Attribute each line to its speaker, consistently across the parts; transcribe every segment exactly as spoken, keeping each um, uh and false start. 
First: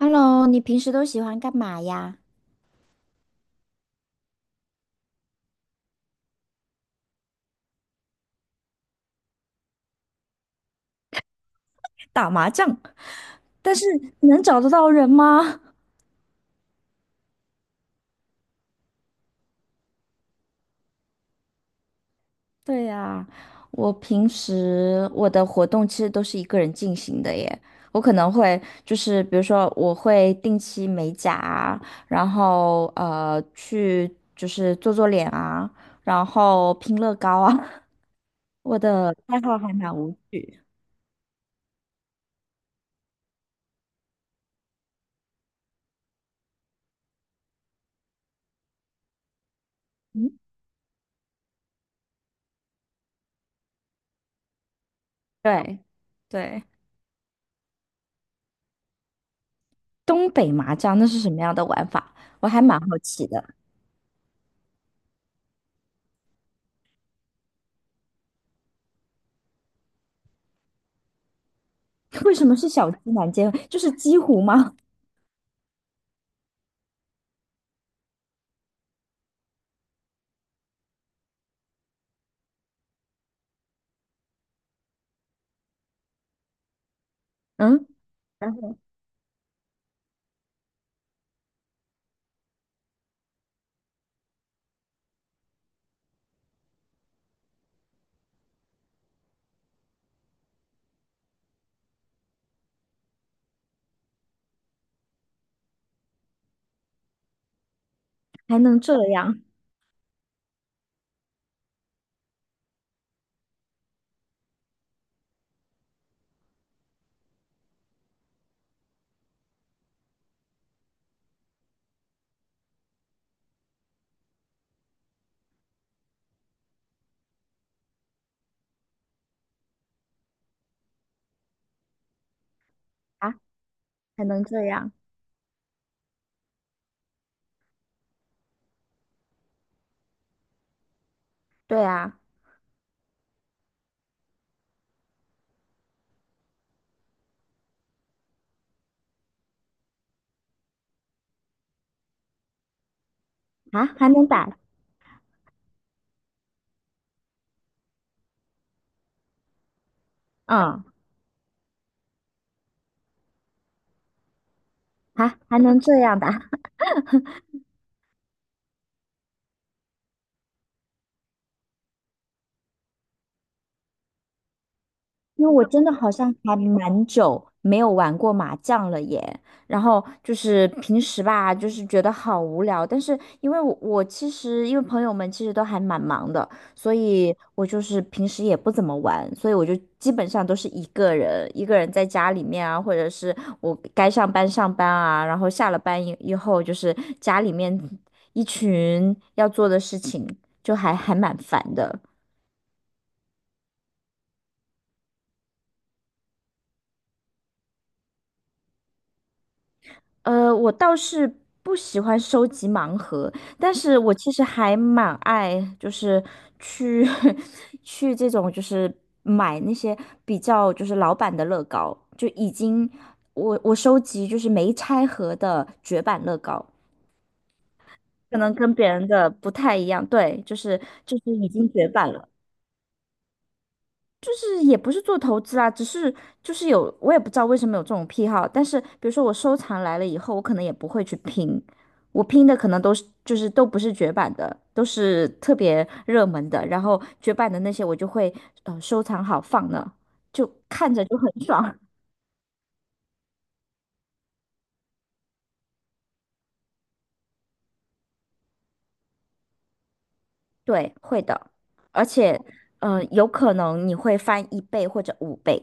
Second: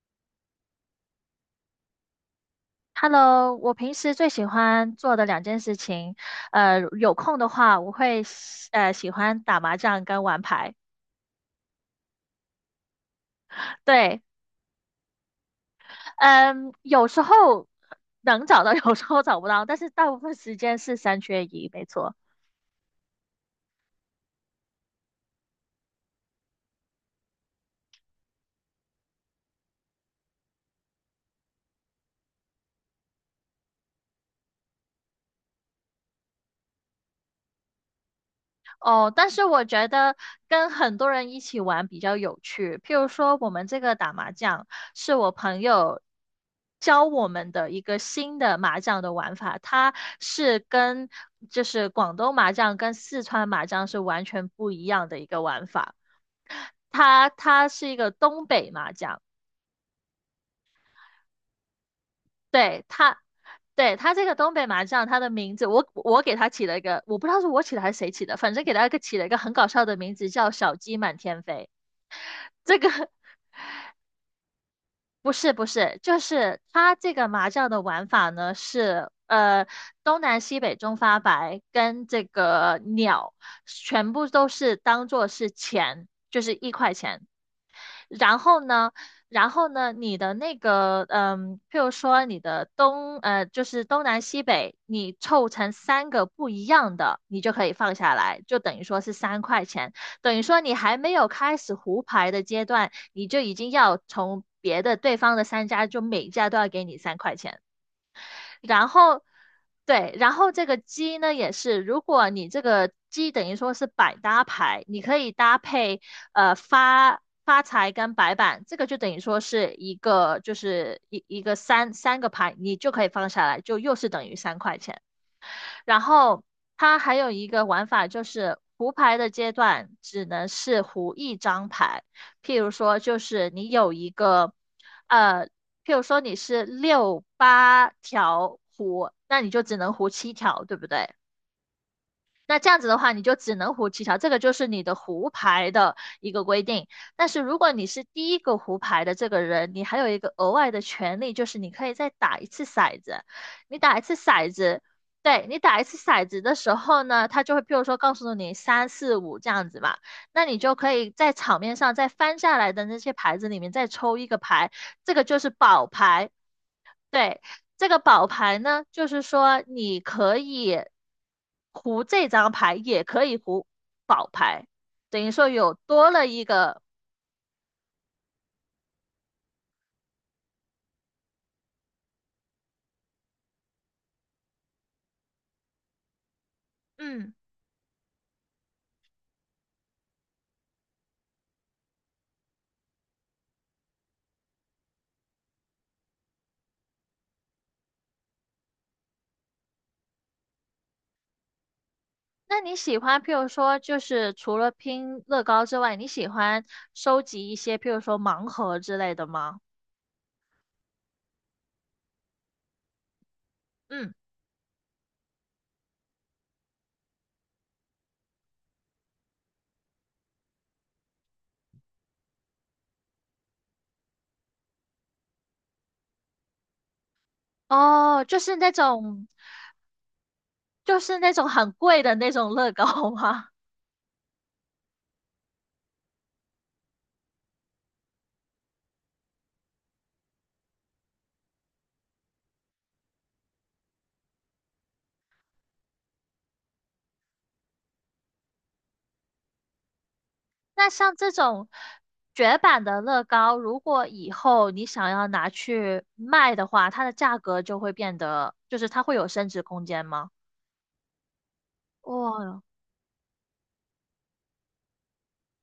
Speaker 1: Hello，你平时都喜欢干嘛呀？
Speaker 2: Hello，我平时最喜欢做的两件事情，呃，有空的话，我会喜呃喜欢打麻将跟玩牌。
Speaker 1: 打麻将，但是
Speaker 2: 对，
Speaker 1: 能找得到人吗？
Speaker 2: 嗯，有时候能找到，有时候找不到，但是大部分时间是三缺一，没错。
Speaker 1: 对呀，我平时我的活动其实都是一个人进行的耶。我可能会就是比如说我会定期美甲啊，然后呃去就是做做脸啊，然后拼乐高啊。我
Speaker 2: 哦，
Speaker 1: 的
Speaker 2: 但
Speaker 1: 爱
Speaker 2: 是
Speaker 1: 好
Speaker 2: 我
Speaker 1: 还
Speaker 2: 觉
Speaker 1: 蛮无
Speaker 2: 得
Speaker 1: 趣。
Speaker 2: 跟很多人一起玩比较有趣。譬如说，我们这个打麻将是我朋友教我们的一个新的麻将的玩法，它
Speaker 1: 嗯，
Speaker 2: 是跟就是广东麻将跟四川麻将是完全不一样的一个玩
Speaker 1: 对
Speaker 2: 法。
Speaker 1: 对，
Speaker 2: 它它是一个东北麻将，
Speaker 1: 东北麻将那是什么样的玩法？我还蛮
Speaker 2: 对
Speaker 1: 好
Speaker 2: 它。
Speaker 1: 奇的。
Speaker 2: 对，它这个东北麻将，它的名字我我给它起了一个，我不知道是我起的还是谁起的，反正给它一个起了一个很搞笑的名字，叫“小鸡满天飞”。
Speaker 1: 为什么是
Speaker 2: 这个
Speaker 1: 小鸡南煎？就是鸡糊吗？
Speaker 2: 不是不是，就是它这个麻将的玩法呢是，呃，东南西北中发白跟这个鸟全部都是当做是钱，就是一块钱。
Speaker 1: 嗯
Speaker 2: 然
Speaker 1: 然
Speaker 2: 后
Speaker 1: 后
Speaker 2: 呢，然后呢，你的那个，嗯，譬如说你的东，呃，就是东南西北，你凑成三个不一样的，你就可以放下来，就等于说是三块钱，等于说你还没有开始胡牌的阶段，你就已经要从别的对方的三家，就每家都要给你三块钱。
Speaker 1: 还能
Speaker 2: 然
Speaker 1: 这
Speaker 2: 后
Speaker 1: 样
Speaker 2: 对，然后这个鸡呢也是，如果你这个鸡等于说是百搭牌，你可以搭配呃发发财跟白板，这个就等于说是一个就是一一个三三个牌，你就可以放下来，就又是等于三块钱。然后它还有一个玩法就是胡牌的阶段只能是胡一张牌，譬如说就
Speaker 1: 啊？
Speaker 2: 是你有一
Speaker 1: 还能
Speaker 2: 个
Speaker 1: 这样？
Speaker 2: 呃，譬如说你是六八条胡，那你就只能胡七条，对不对？
Speaker 1: 对啊，
Speaker 2: 那这样子的话，你就只能胡七条，这个就是你的胡牌的一个规定。但是如果你是第一个胡牌的这个人，你还有一个额外的权利，就是你可以再打一次骰子。你
Speaker 1: 啊，
Speaker 2: 打一
Speaker 1: 还
Speaker 2: 次
Speaker 1: 能
Speaker 2: 骰
Speaker 1: 打，
Speaker 2: 子，对，你打一次骰子的时候呢，他就会，譬如说告诉你三四五这样子嘛，那你就
Speaker 1: 嗯，
Speaker 2: 可以在场面上再翻下来的那些牌子里面再抽一个牌，这个
Speaker 1: 啊，
Speaker 2: 就是
Speaker 1: 还能
Speaker 2: 宝
Speaker 1: 这样
Speaker 2: 牌。
Speaker 1: 打。
Speaker 2: 对，这个宝牌呢，就是说你可以胡这张牌，也可以胡宝牌，等于
Speaker 1: 因
Speaker 2: 说
Speaker 1: 为我
Speaker 2: 有
Speaker 1: 真的
Speaker 2: 多
Speaker 1: 好
Speaker 2: 了
Speaker 1: 像
Speaker 2: 一
Speaker 1: 还
Speaker 2: 个。
Speaker 1: 蛮久没有玩过麻将了耶，然后就是平时吧，就是觉得好无聊，但是因为我我其实因为朋友们其实都还蛮忙的，所
Speaker 2: 嗯，
Speaker 1: 以我就是平时也不怎么玩，所以我就基本上都是一个人，一个人在家里面啊，或者是我该上班上班啊，然后下了班以以后就是家里面一群要做的事情，就还还蛮烦的。
Speaker 2: 那你喜欢，譬如说，就是除了拼乐高之外，你喜欢收集一些，譬如说盲盒之类的吗？
Speaker 1: 呃，我倒是不喜欢收集盲盒，但是
Speaker 2: 嗯，
Speaker 1: 我其实还蛮爱，就是去 去这种，就是买那些比较就是老版的乐高，就已经我我收集就是没拆盒的绝版乐高，
Speaker 2: 哦，
Speaker 1: 可
Speaker 2: 就
Speaker 1: 能
Speaker 2: 是那
Speaker 1: 跟别人
Speaker 2: 种，
Speaker 1: 的不太一样，对，就是
Speaker 2: 就
Speaker 1: 就
Speaker 2: 是
Speaker 1: 是
Speaker 2: 那种
Speaker 1: 已
Speaker 2: 很
Speaker 1: 经绝
Speaker 2: 贵
Speaker 1: 版
Speaker 2: 的
Speaker 1: 了。
Speaker 2: 那种乐高吗？
Speaker 1: 就是也不是做投资啦，只是就是有，我也不知道为什么有这种癖好。但是比如说我收藏来了以后，我可能也不会去拼，我拼的可能都是就是都不是绝版的，都是特别热门的。然后绝版的那些我就会呃收藏好放那，就
Speaker 2: 那
Speaker 1: 看着
Speaker 2: 像
Speaker 1: 就
Speaker 2: 这
Speaker 1: 很
Speaker 2: 种
Speaker 1: 爽。
Speaker 2: 绝版的乐高，如果以后你想要拿去卖的话，它的价格就会变得，就是它会有升值空间吗？
Speaker 1: 对，会的，而且
Speaker 2: 哇
Speaker 1: 呃有可能你会翻一倍或者五倍。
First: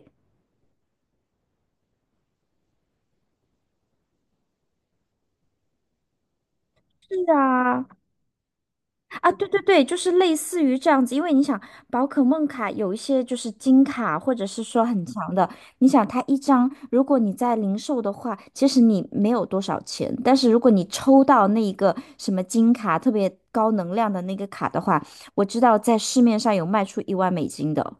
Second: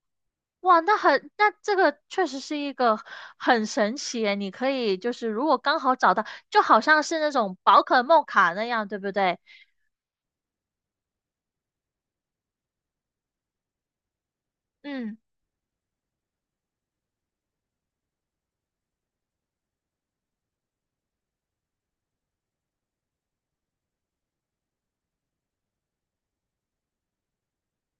Speaker 2: 哇，那很，那这个确实是一个很神奇耶你可以就是如果刚好找到，就好像
Speaker 1: 是
Speaker 2: 是那种宝
Speaker 1: 啊，
Speaker 2: 可梦卡那样，对不
Speaker 1: 啊，
Speaker 2: 对？
Speaker 1: 对对对，就是类似于这样子，因为你想，宝可梦卡有一些就是金卡，或者是说很
Speaker 2: 嗯，
Speaker 1: 强的，你想它一张，如果你在零售的话，其实你没有多少钱，但是如果你抽到那一个什么金卡，特别高能量的那个卡的话，我知道在市面上有卖出一万美金的，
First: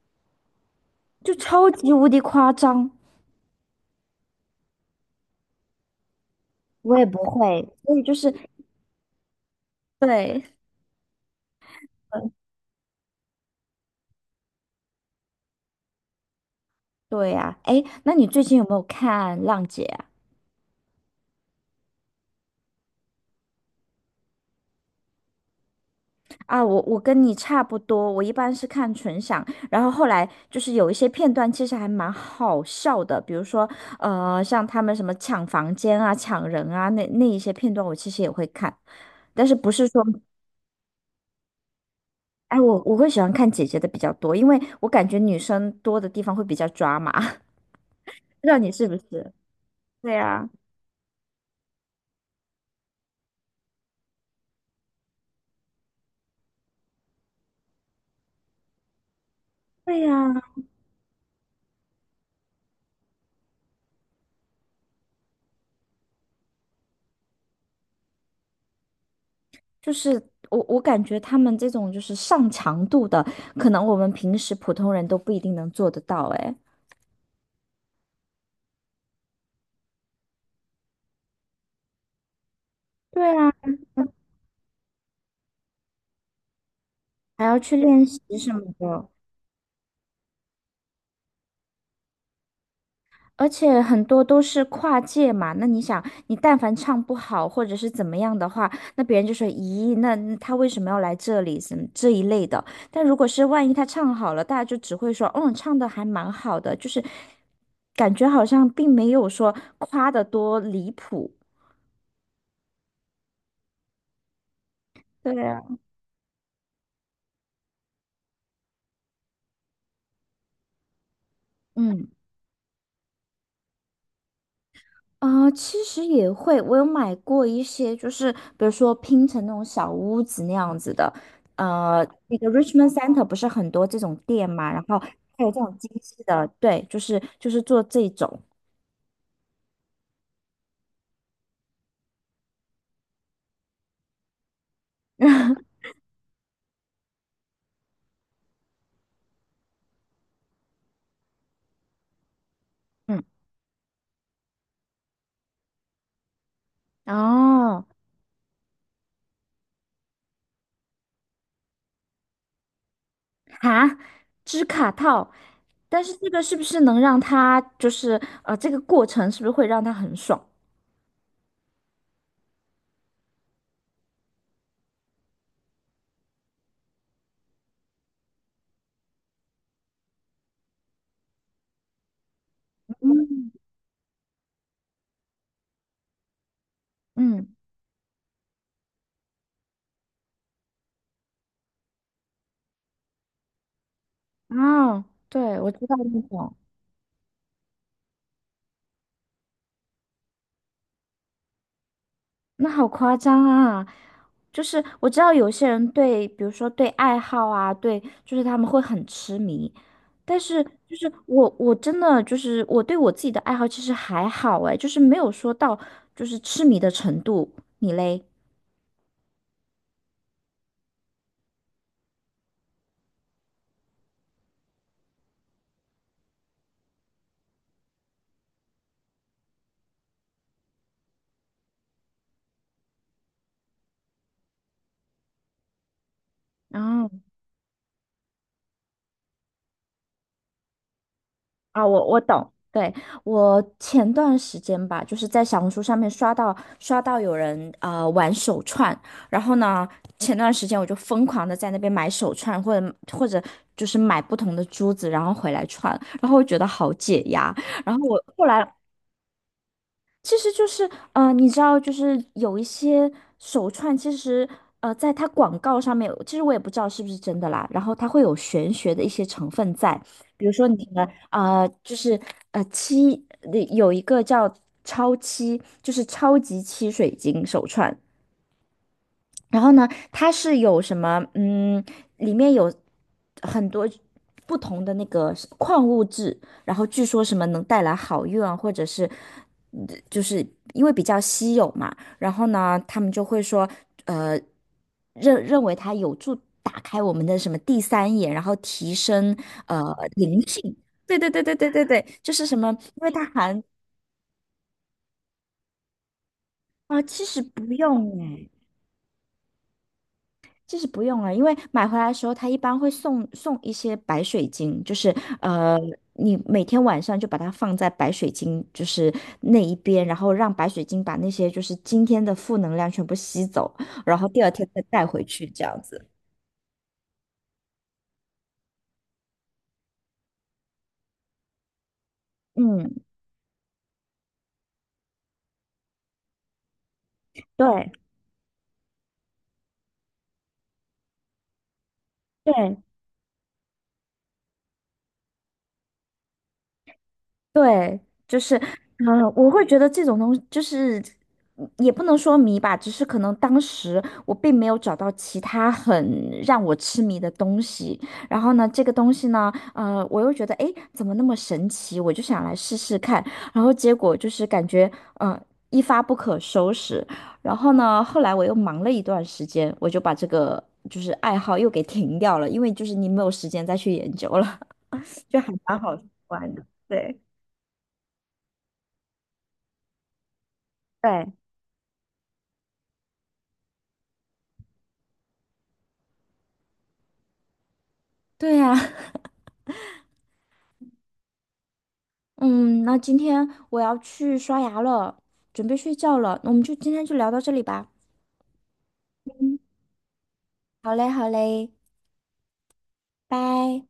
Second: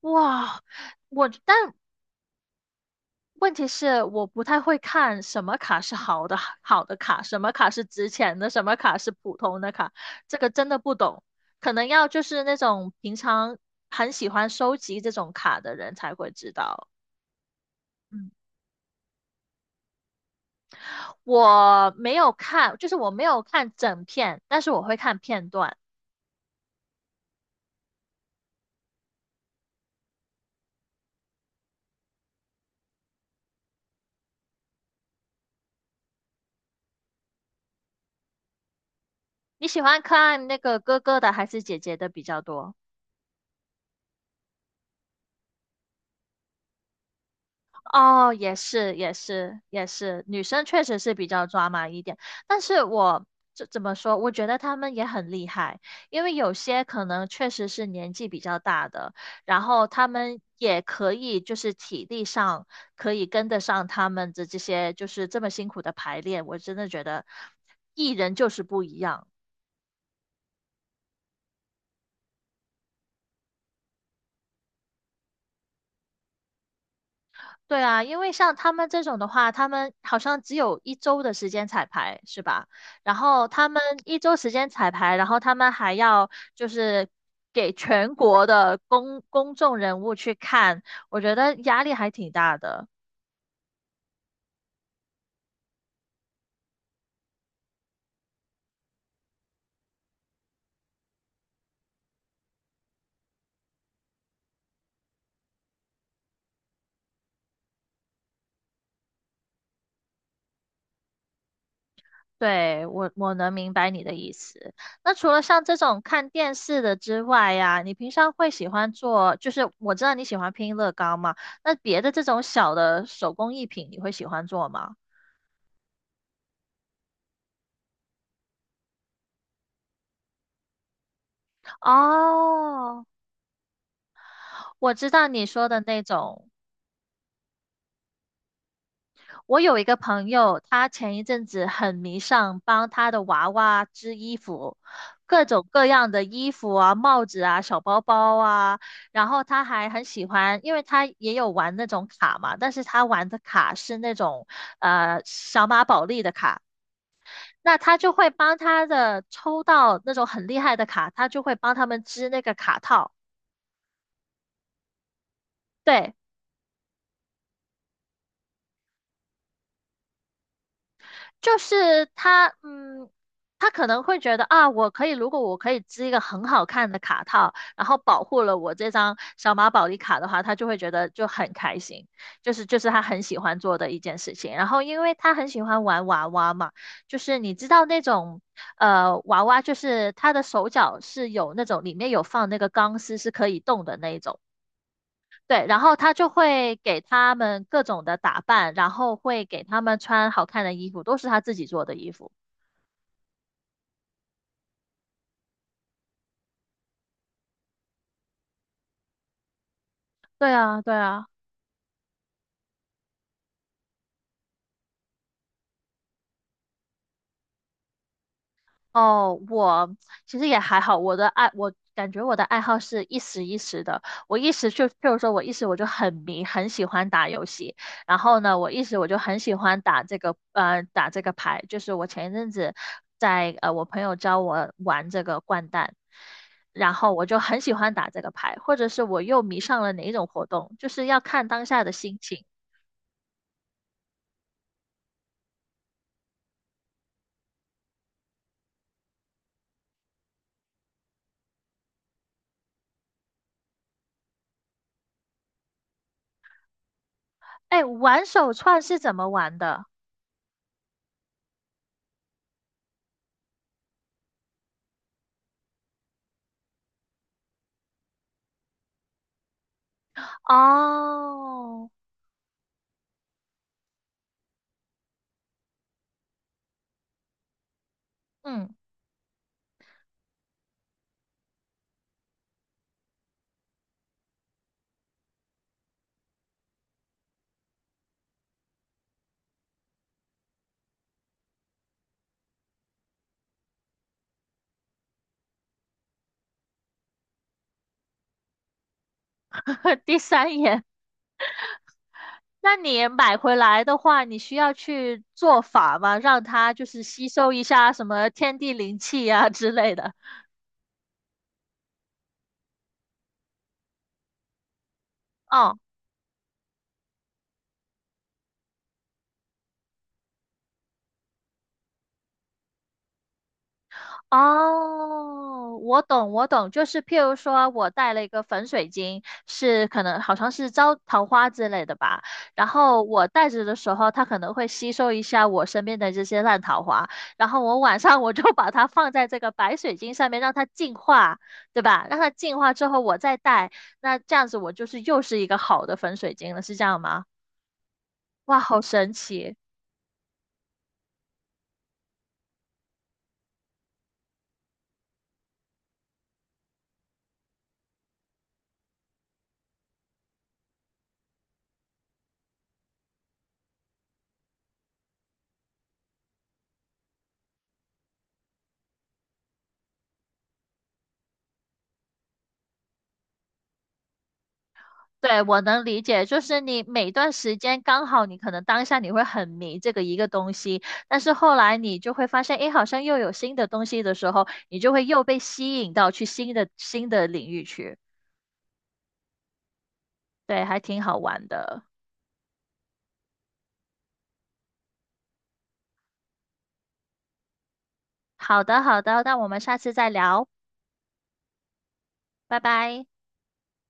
Speaker 2: 哇，我
Speaker 1: 就超
Speaker 2: 但
Speaker 1: 级无敌夸张。
Speaker 2: 问题是我不太会看什么卡是好的好的
Speaker 1: 我也不
Speaker 2: 卡，什么
Speaker 1: 会，
Speaker 2: 卡是
Speaker 1: 所以
Speaker 2: 值
Speaker 1: 就是
Speaker 2: 钱的，什么卡是普通的卡，这
Speaker 1: 对，
Speaker 2: 个真的不懂。可能要就是那种平常很喜欢收集这种卡的人才会知道。
Speaker 1: 对呀，哎，那你
Speaker 2: 嗯，
Speaker 1: 最近有没有看《浪姐》啊？
Speaker 2: 我没有看，就是我没有看整片，但是我会看片段。
Speaker 1: 啊，我我跟你差不多，我一般是看纯享，然后后来就是有一些片段其实还蛮好笑的，比如说呃，像他们什么抢房间啊、抢人啊，那那一些片段我其实也会看，但是
Speaker 2: 你
Speaker 1: 不
Speaker 2: 喜
Speaker 1: 是
Speaker 2: 欢
Speaker 1: 说，
Speaker 2: 看那个哥哥的还是姐姐的比较
Speaker 1: 哎，
Speaker 2: 多？
Speaker 1: 我我会喜欢看姐姐的比较多，因为我感觉女生多的地方会比较抓马，不
Speaker 2: 哦，
Speaker 1: 知
Speaker 2: 也
Speaker 1: 道你是
Speaker 2: 是，
Speaker 1: 不
Speaker 2: 也
Speaker 1: 是？
Speaker 2: 是，也
Speaker 1: 对
Speaker 2: 是，女
Speaker 1: 呀，
Speaker 2: 生确实是比较抓马一点，但是我这怎么说？我觉得她们也很厉害，因为有些可能确实是年纪比较大的，然后
Speaker 1: 对
Speaker 2: 她
Speaker 1: 呀，
Speaker 2: 们也可以就是体力上可以跟得上他们的这些就是这么辛苦的排练，我真的觉得艺人就是不一样。
Speaker 1: 就是我我感觉他们这种就是上强度的，可能我们平时普通人都不一定能做得到，哎。
Speaker 2: 对啊，因为像他们这种的话，他们好像只有一周的时间彩排，是吧？然
Speaker 1: 对
Speaker 2: 后
Speaker 1: 啊，
Speaker 2: 他们一周时间彩排，然后他们还要就是
Speaker 1: 还要
Speaker 2: 给
Speaker 1: 去练
Speaker 2: 全
Speaker 1: 习
Speaker 2: 国
Speaker 1: 什么
Speaker 2: 的
Speaker 1: 的，
Speaker 2: 公公众人物去看，我觉得压力还挺大的。
Speaker 1: 而且很多都是跨界嘛。那你想，你但凡唱不好或者是怎么样的话，那别人就说：“咦，那那他为什么要来这里？”什么这一类的。但如果是万一他唱好了，大家就只会说：“嗯，唱的还蛮好的。”就是感觉好像并没有说夸的多离谱。
Speaker 2: 对，我我能明白你的意思。那除
Speaker 1: 对
Speaker 2: 了
Speaker 1: 啊，
Speaker 2: 像这种看电视的之外呀，你平常会喜欢做，就是我知道你喜欢拼乐高嘛，那别的
Speaker 1: 嗯。
Speaker 2: 这种小的手工艺品，你会喜欢做吗？
Speaker 1: 啊、呃其实也会，我有买过一些，就是比如说拼成那种小屋子那样子的，呃，那个 Richmond
Speaker 2: 哦，
Speaker 1: Center 不是很多这种店嘛，然
Speaker 2: 我
Speaker 1: 后
Speaker 2: 知道
Speaker 1: 还
Speaker 2: 你
Speaker 1: 有这
Speaker 2: 说
Speaker 1: 种
Speaker 2: 的
Speaker 1: 精
Speaker 2: 那
Speaker 1: 细
Speaker 2: 种。
Speaker 1: 的，对，就是就是做这种，
Speaker 2: 我有一个朋友，他前一阵子很迷上帮他的娃娃织衣服，各种 各样的衣服啊、帽子啊、小包包啊。然后他还很喜欢，因为他也有玩那种卡嘛，但是他
Speaker 1: 嗯，
Speaker 2: 玩的卡是那种呃小马宝莉的卡。那
Speaker 1: 哦，
Speaker 2: 他就会帮他的抽到那种很厉害的卡，他就会帮他们织那个卡套。
Speaker 1: 哈，织卡套，但是
Speaker 2: 对，
Speaker 1: 这个是不是能让它就是呃，这个过程是不是会让它很爽？
Speaker 2: 就是他，嗯，他可能会觉得啊，我可以，如果我可以织一个很好看的卡套，然后保护了我这张小马宝莉卡的话，他就会觉得就很开心，就是就是他很喜欢做的一件事情。然后因为他很喜欢玩娃娃嘛，就是你
Speaker 1: 嗯，
Speaker 2: 知道那种呃娃娃，就是他的手脚是有那种里面有放那个钢丝是可以动的那一种。
Speaker 1: 哦，对，
Speaker 2: 对，
Speaker 1: 我
Speaker 2: 然
Speaker 1: 知
Speaker 2: 后
Speaker 1: 道
Speaker 2: 他
Speaker 1: 那
Speaker 2: 就
Speaker 1: 种，
Speaker 2: 会给他们各种的打扮，然后会给他们穿好看的衣服，都是他自己做的衣服。
Speaker 1: 那好夸张啊！就是我知道有些人对，比如说对爱好啊，对，就是他们会很痴迷。但
Speaker 2: 对
Speaker 1: 是
Speaker 2: 啊，对
Speaker 1: 就是
Speaker 2: 啊。
Speaker 1: 我，我真的就是我对我自己的爱好其实还好哎，就是没有说到就是痴迷的程度。你嘞？
Speaker 2: 哦，我其实也还好，我的爱，我感觉我的爱好是一时一时的。我一时就，譬如说，我一时我就很迷，很喜欢打游戏。然后呢，我一时我就很喜欢打这个，呃，打这个牌。就是我前一阵子在，呃，我朋友教我玩这个掼蛋，
Speaker 1: 然
Speaker 2: 然
Speaker 1: 后。
Speaker 2: 后我就很喜欢打这个牌，或者是我又迷上了哪一种活动，就是要看当下
Speaker 1: 啊，
Speaker 2: 的
Speaker 1: 我
Speaker 2: 心
Speaker 1: 我
Speaker 2: 情。
Speaker 1: 懂，对，我前段时间吧，就是在小红书上面刷到刷到有人呃玩手串，然后呢，前段时间我就疯狂的在那边买手串，或者或者就是买不同的珠子，然后回来串，然后我觉得好解压，
Speaker 2: 哎，
Speaker 1: 然后我
Speaker 2: 玩
Speaker 1: 后
Speaker 2: 手
Speaker 1: 来
Speaker 2: 串是怎么玩的？
Speaker 1: 其实就是，呃，你知道，就是有一些手串，其实，呃，在它广告上面，其实我也不知道是不是真的啦。然后它会有玄学的一些成分在，比如说你的，呃，
Speaker 2: 哦，
Speaker 1: 就是呃七，呃有一个叫超七，就是超级七水晶手串，
Speaker 2: 嗯，
Speaker 1: 然后呢，它是有什么？嗯，里面有很多不同的那个是矿物质，然后据说什么能带来好运啊，或者是嗯就是因为比较稀有嘛，然后呢，他们就会说，呃，认认为它有助打开我们的什么第三眼，然后提升呃
Speaker 2: 第
Speaker 1: 灵
Speaker 2: 三
Speaker 1: 性。
Speaker 2: 眼。
Speaker 1: 对对对对对对对，就是什么，
Speaker 2: 那
Speaker 1: 因
Speaker 2: 你
Speaker 1: 为它
Speaker 2: 买回
Speaker 1: 含
Speaker 2: 来的话，你需要去做法吗？让它就是
Speaker 1: 啊，其
Speaker 2: 吸
Speaker 1: 实
Speaker 2: 收一
Speaker 1: 不
Speaker 2: 下什
Speaker 1: 用
Speaker 2: 么
Speaker 1: 哎。
Speaker 2: 天地灵气呀、之类的。
Speaker 1: 就是不用了，因为买回来的时候，它一般会送送一些白水晶，就是
Speaker 2: 嗯，
Speaker 1: 呃，你每天晚上就把它放在白水晶就是那一边，然后让白水晶把那些就是今天的负能量全部吸走，然后第二天再带回去这
Speaker 2: 哦，
Speaker 1: 样
Speaker 2: 我
Speaker 1: 子。
Speaker 2: 懂，我懂，就是譬如说，我带了一个粉水晶，是可能好像是招桃花之类的吧。然
Speaker 1: 嗯，
Speaker 2: 后我带着的时候，它可能会吸收一下我身边的这些烂桃花。然后我
Speaker 1: 对
Speaker 2: 晚上我就把它放在这个白水晶上面，让它净化，对吧？让它净化
Speaker 1: 对，
Speaker 2: 之后，我再带，那这样子我就是又是一个好的粉水晶了，是这样吗？
Speaker 1: 对，就是，
Speaker 2: 哇，好神
Speaker 1: 嗯，我
Speaker 2: 奇！
Speaker 1: 会觉得这种东西就是，嗯也不能说迷吧，只是可能当时我并没有找到其他很让我痴迷的东西。然后呢，这个东西呢，呃，我又觉得，诶，怎么那么神奇？我就想来试试看。然后结果就是感觉，呃，一发不可收拾。然后呢，后来我又忙了一段时间，我就把这个就是爱好又给停掉了，因为就是你没有时间再去研究了，
Speaker 2: 对，
Speaker 1: 就还
Speaker 2: 我
Speaker 1: 蛮
Speaker 2: 能
Speaker 1: 好
Speaker 2: 理解，就
Speaker 1: 玩
Speaker 2: 是
Speaker 1: 的，
Speaker 2: 你每
Speaker 1: 对。
Speaker 2: 段时间刚好，你可能当下你会很迷这个一个东西，但是
Speaker 1: 对。
Speaker 2: 后来你就会发现，诶，好像又有新的东西的时候，你就会又被吸引到去新的新的领域去。
Speaker 1: 对呀，
Speaker 2: 对，还挺好玩的。
Speaker 1: 嗯，那今天我要去刷牙了，准备睡觉了，我们就今天就聊到这里吧。
Speaker 2: 好的，好的，那我们
Speaker 1: 嗯，
Speaker 2: 下次再聊，
Speaker 1: 好嘞，好嘞，
Speaker 2: 拜拜。
Speaker 1: 拜。